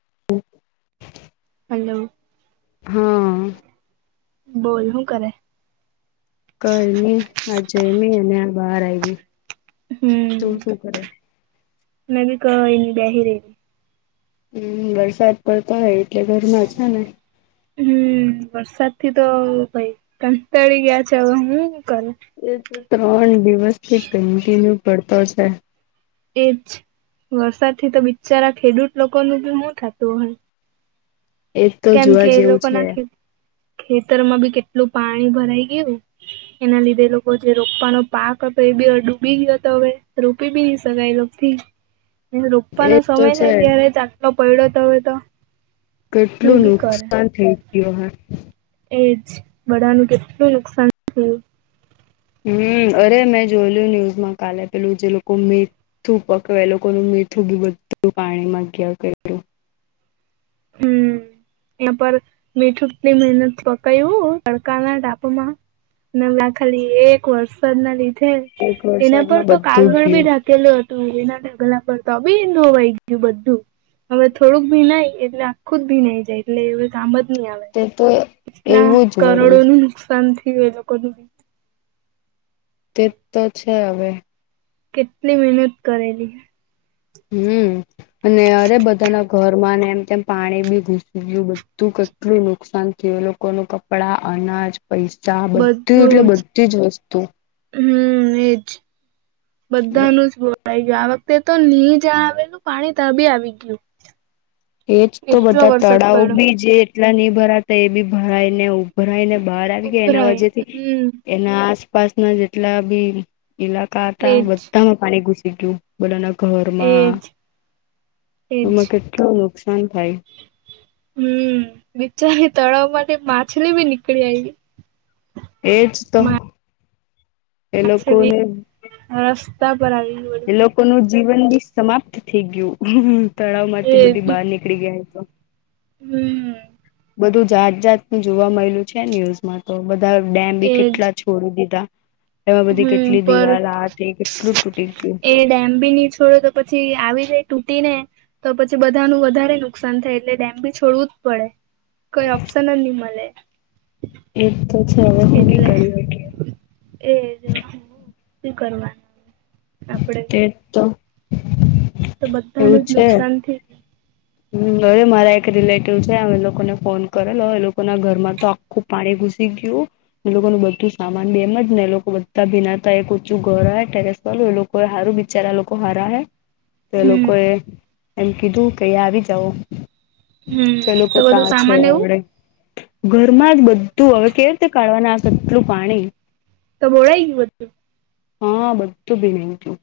[unintelligible] Hello. હા. બોલ હું કરે? કય નઈ, આ જમીને હાલ બહાર આવી. હમ તું શું કરે નવરી કઈ નઈ બેહિ રાય હા વરસાદ પડતો હોય એટલે ઘરમાંજ છે ને હમ. વરસાદ થી તો ભાઈ કંટાળી ગયા છે, હવે હું કરુ એ તો ત્રણ દિવસથી કન્ટિન્યુ પડ પડ છે એજ વરસાદથી તો બિચારા ખેડૂત લોકોનું બી હુ થાતું હસ? એ તો કેમ કે જોવા એ જેવું છે લોકોના ખેત ખેતરમાં બી કેટલું પાણી ભરાઈ ગયું એના લીધે એ લોકો જે રોપવાનો પાક હતો, એબી ડૂબી ગયો હતો, હવે રોપી બી નહી શકાય એ લોકોથી [inaudible] રોપવાનો એ સમય તો છે થાય ત્યારે જ આટલો પડ્યો હોય તો હું કેટલું બી કરે. નુકસાન થઈ ગયું? એજ બધાનું કેટલું નુકસાન થયુ? હમ અરે મેં જોયેલું ન્યુઝમાં કાલે પેલું જે લોકો મેં જે હતું પકવેલુ તે બધુજ પાણી માં ગયું હશે હમ. એટલે પર મીઠુ કેટલી મહેનતથી પકાયું તડકાના તાપમા ખાલી એક વરસાદના લીધે, એક એના પર વરસાદમાં તો બધું કાગળ બી ગયું ઢાક કેલું હતું એના ગલા પર તો આવી નવાઈ ગયું બધું હવે થોડુંક ભી ન એટલે આખું જ ભી નઈ જાય એટલે એ કામ જ આવે તે તો એટલા એવું જ કરોડો વળ્યું નું નુકસાન થયું એ લોકો ન બી તે તો છે હવે કેટલી મહેનત કરેલી? હમ અને અરે બધાના ઘર માં ને એમ તેમ પાણી બી ઘુસી ગયું, બધું કેટલું નુકસાન થયું લોકોનું ક ડા અનાજ પૈસા બધી એટલે બધી જ વસ્તુ હમ એજ બધાનું જ ઈ ગયું આ વખતે તો નહી જ આવેલું પાણી તાબી આવી ગયું. એજ તો એટલો બધા વરસાદ તળાવ પડ્યો બી જે એટલા નહી ભરાતા એ બી ભરાયને ભરાઈ ને બહાર આવી ગયા એના ઉભરાય વેથૂં હમ એના આસપાસના જેટલા બી ઈલાકા હતા તેજ બધામાં પાણી ઘુસી ગયું. બધાના એજ ઘરમાં, એજ એમાં કેટલું નુકસાન થાય? હમ બિચારી તળાવમાંથી માછલી બી નીકળી આવી. એજ તો એ માછલી લોકોને રસ્તા પર આવી ગ લોકો ન જીવન બી સમાપ્ત થઈ ગયું તળાવ માંથી એજ બધી બહાર નીકળી ગયા તો હમ બધું જાત જાતનું જોવા મળેલું છે ન્યુઝમાં તો બધા ડેમ બી એજ કેટલા છોડી દીધા એમાં બધી હમ કેટલી પર દિવાલ આતી કેટલું તૂટી ગયું એ ડેમ બી નહી છોડો તો પછી આવી જાય તૂટી ને તો પછી બધાનું વધારે નુકસાન થાય એટલે ડેમ ભી છોડવું જ પડે કોઈ ઓપશનલ્ નિમ મળલે એક તો છે હવે હું બી એટલે કરી એ જો શ કરવાનું તે તો તો બધા ન જ નુકસાન થી હમ હવે મારા એક રિલેટિવ છેમ એ લોકોને ફોન કરેલો એ લોકો ના ઘરમાં તો ખૂબ પાડે ઘુસી ગયું એ લોકોનું બધું સામાન બેમ જ ને એ લોકો બધા ભીનાતા એ ઓચું ઘર આવે રે બોલ એ લોકો હારું બિચારા લોકો હારા હૈ તો એ હમ લોકોએ એમ કીધું કે અ આવી જવ હમ ચલું તો બધું પતા છે સામાન એવું આવડે ઘરમાં જ બધું હવે કેવી રીતે કાઢવાનું આ કેટલું પાણી તો મોોડા બધું હા બધું ભીન હતું.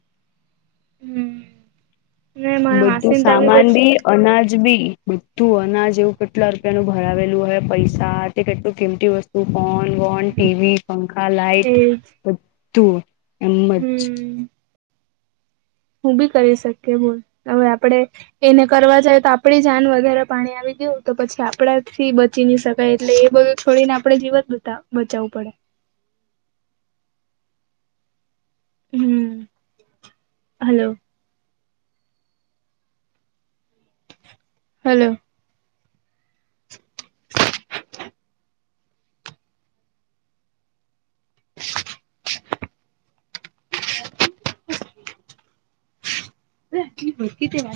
હમ ને મારા બધું માસીને તા સામાન બધું બી અનાજ બી બધું અનાજ એવું કેટલા રૂપિયા નું ભરાવેલું હોય પૈસા તે કેટલું કિમતી વસ્તુ ઓન વોન ટીવી પંખા લાાઈટ એજ બધું એમજ હમ હું બી કરી શકીએ બોલ હવે આપડે એને કરવા જાય તો આપડી જાન વધગારે પાણી આવી ગયવું તો પછી આપડા થી ચીની શકાય એટલે એ બધું છોડીને આપડણે જીવત બતા બચાવવું પડે હમ હલો હલો [inaudible] [inaudible] હ હકીતીવા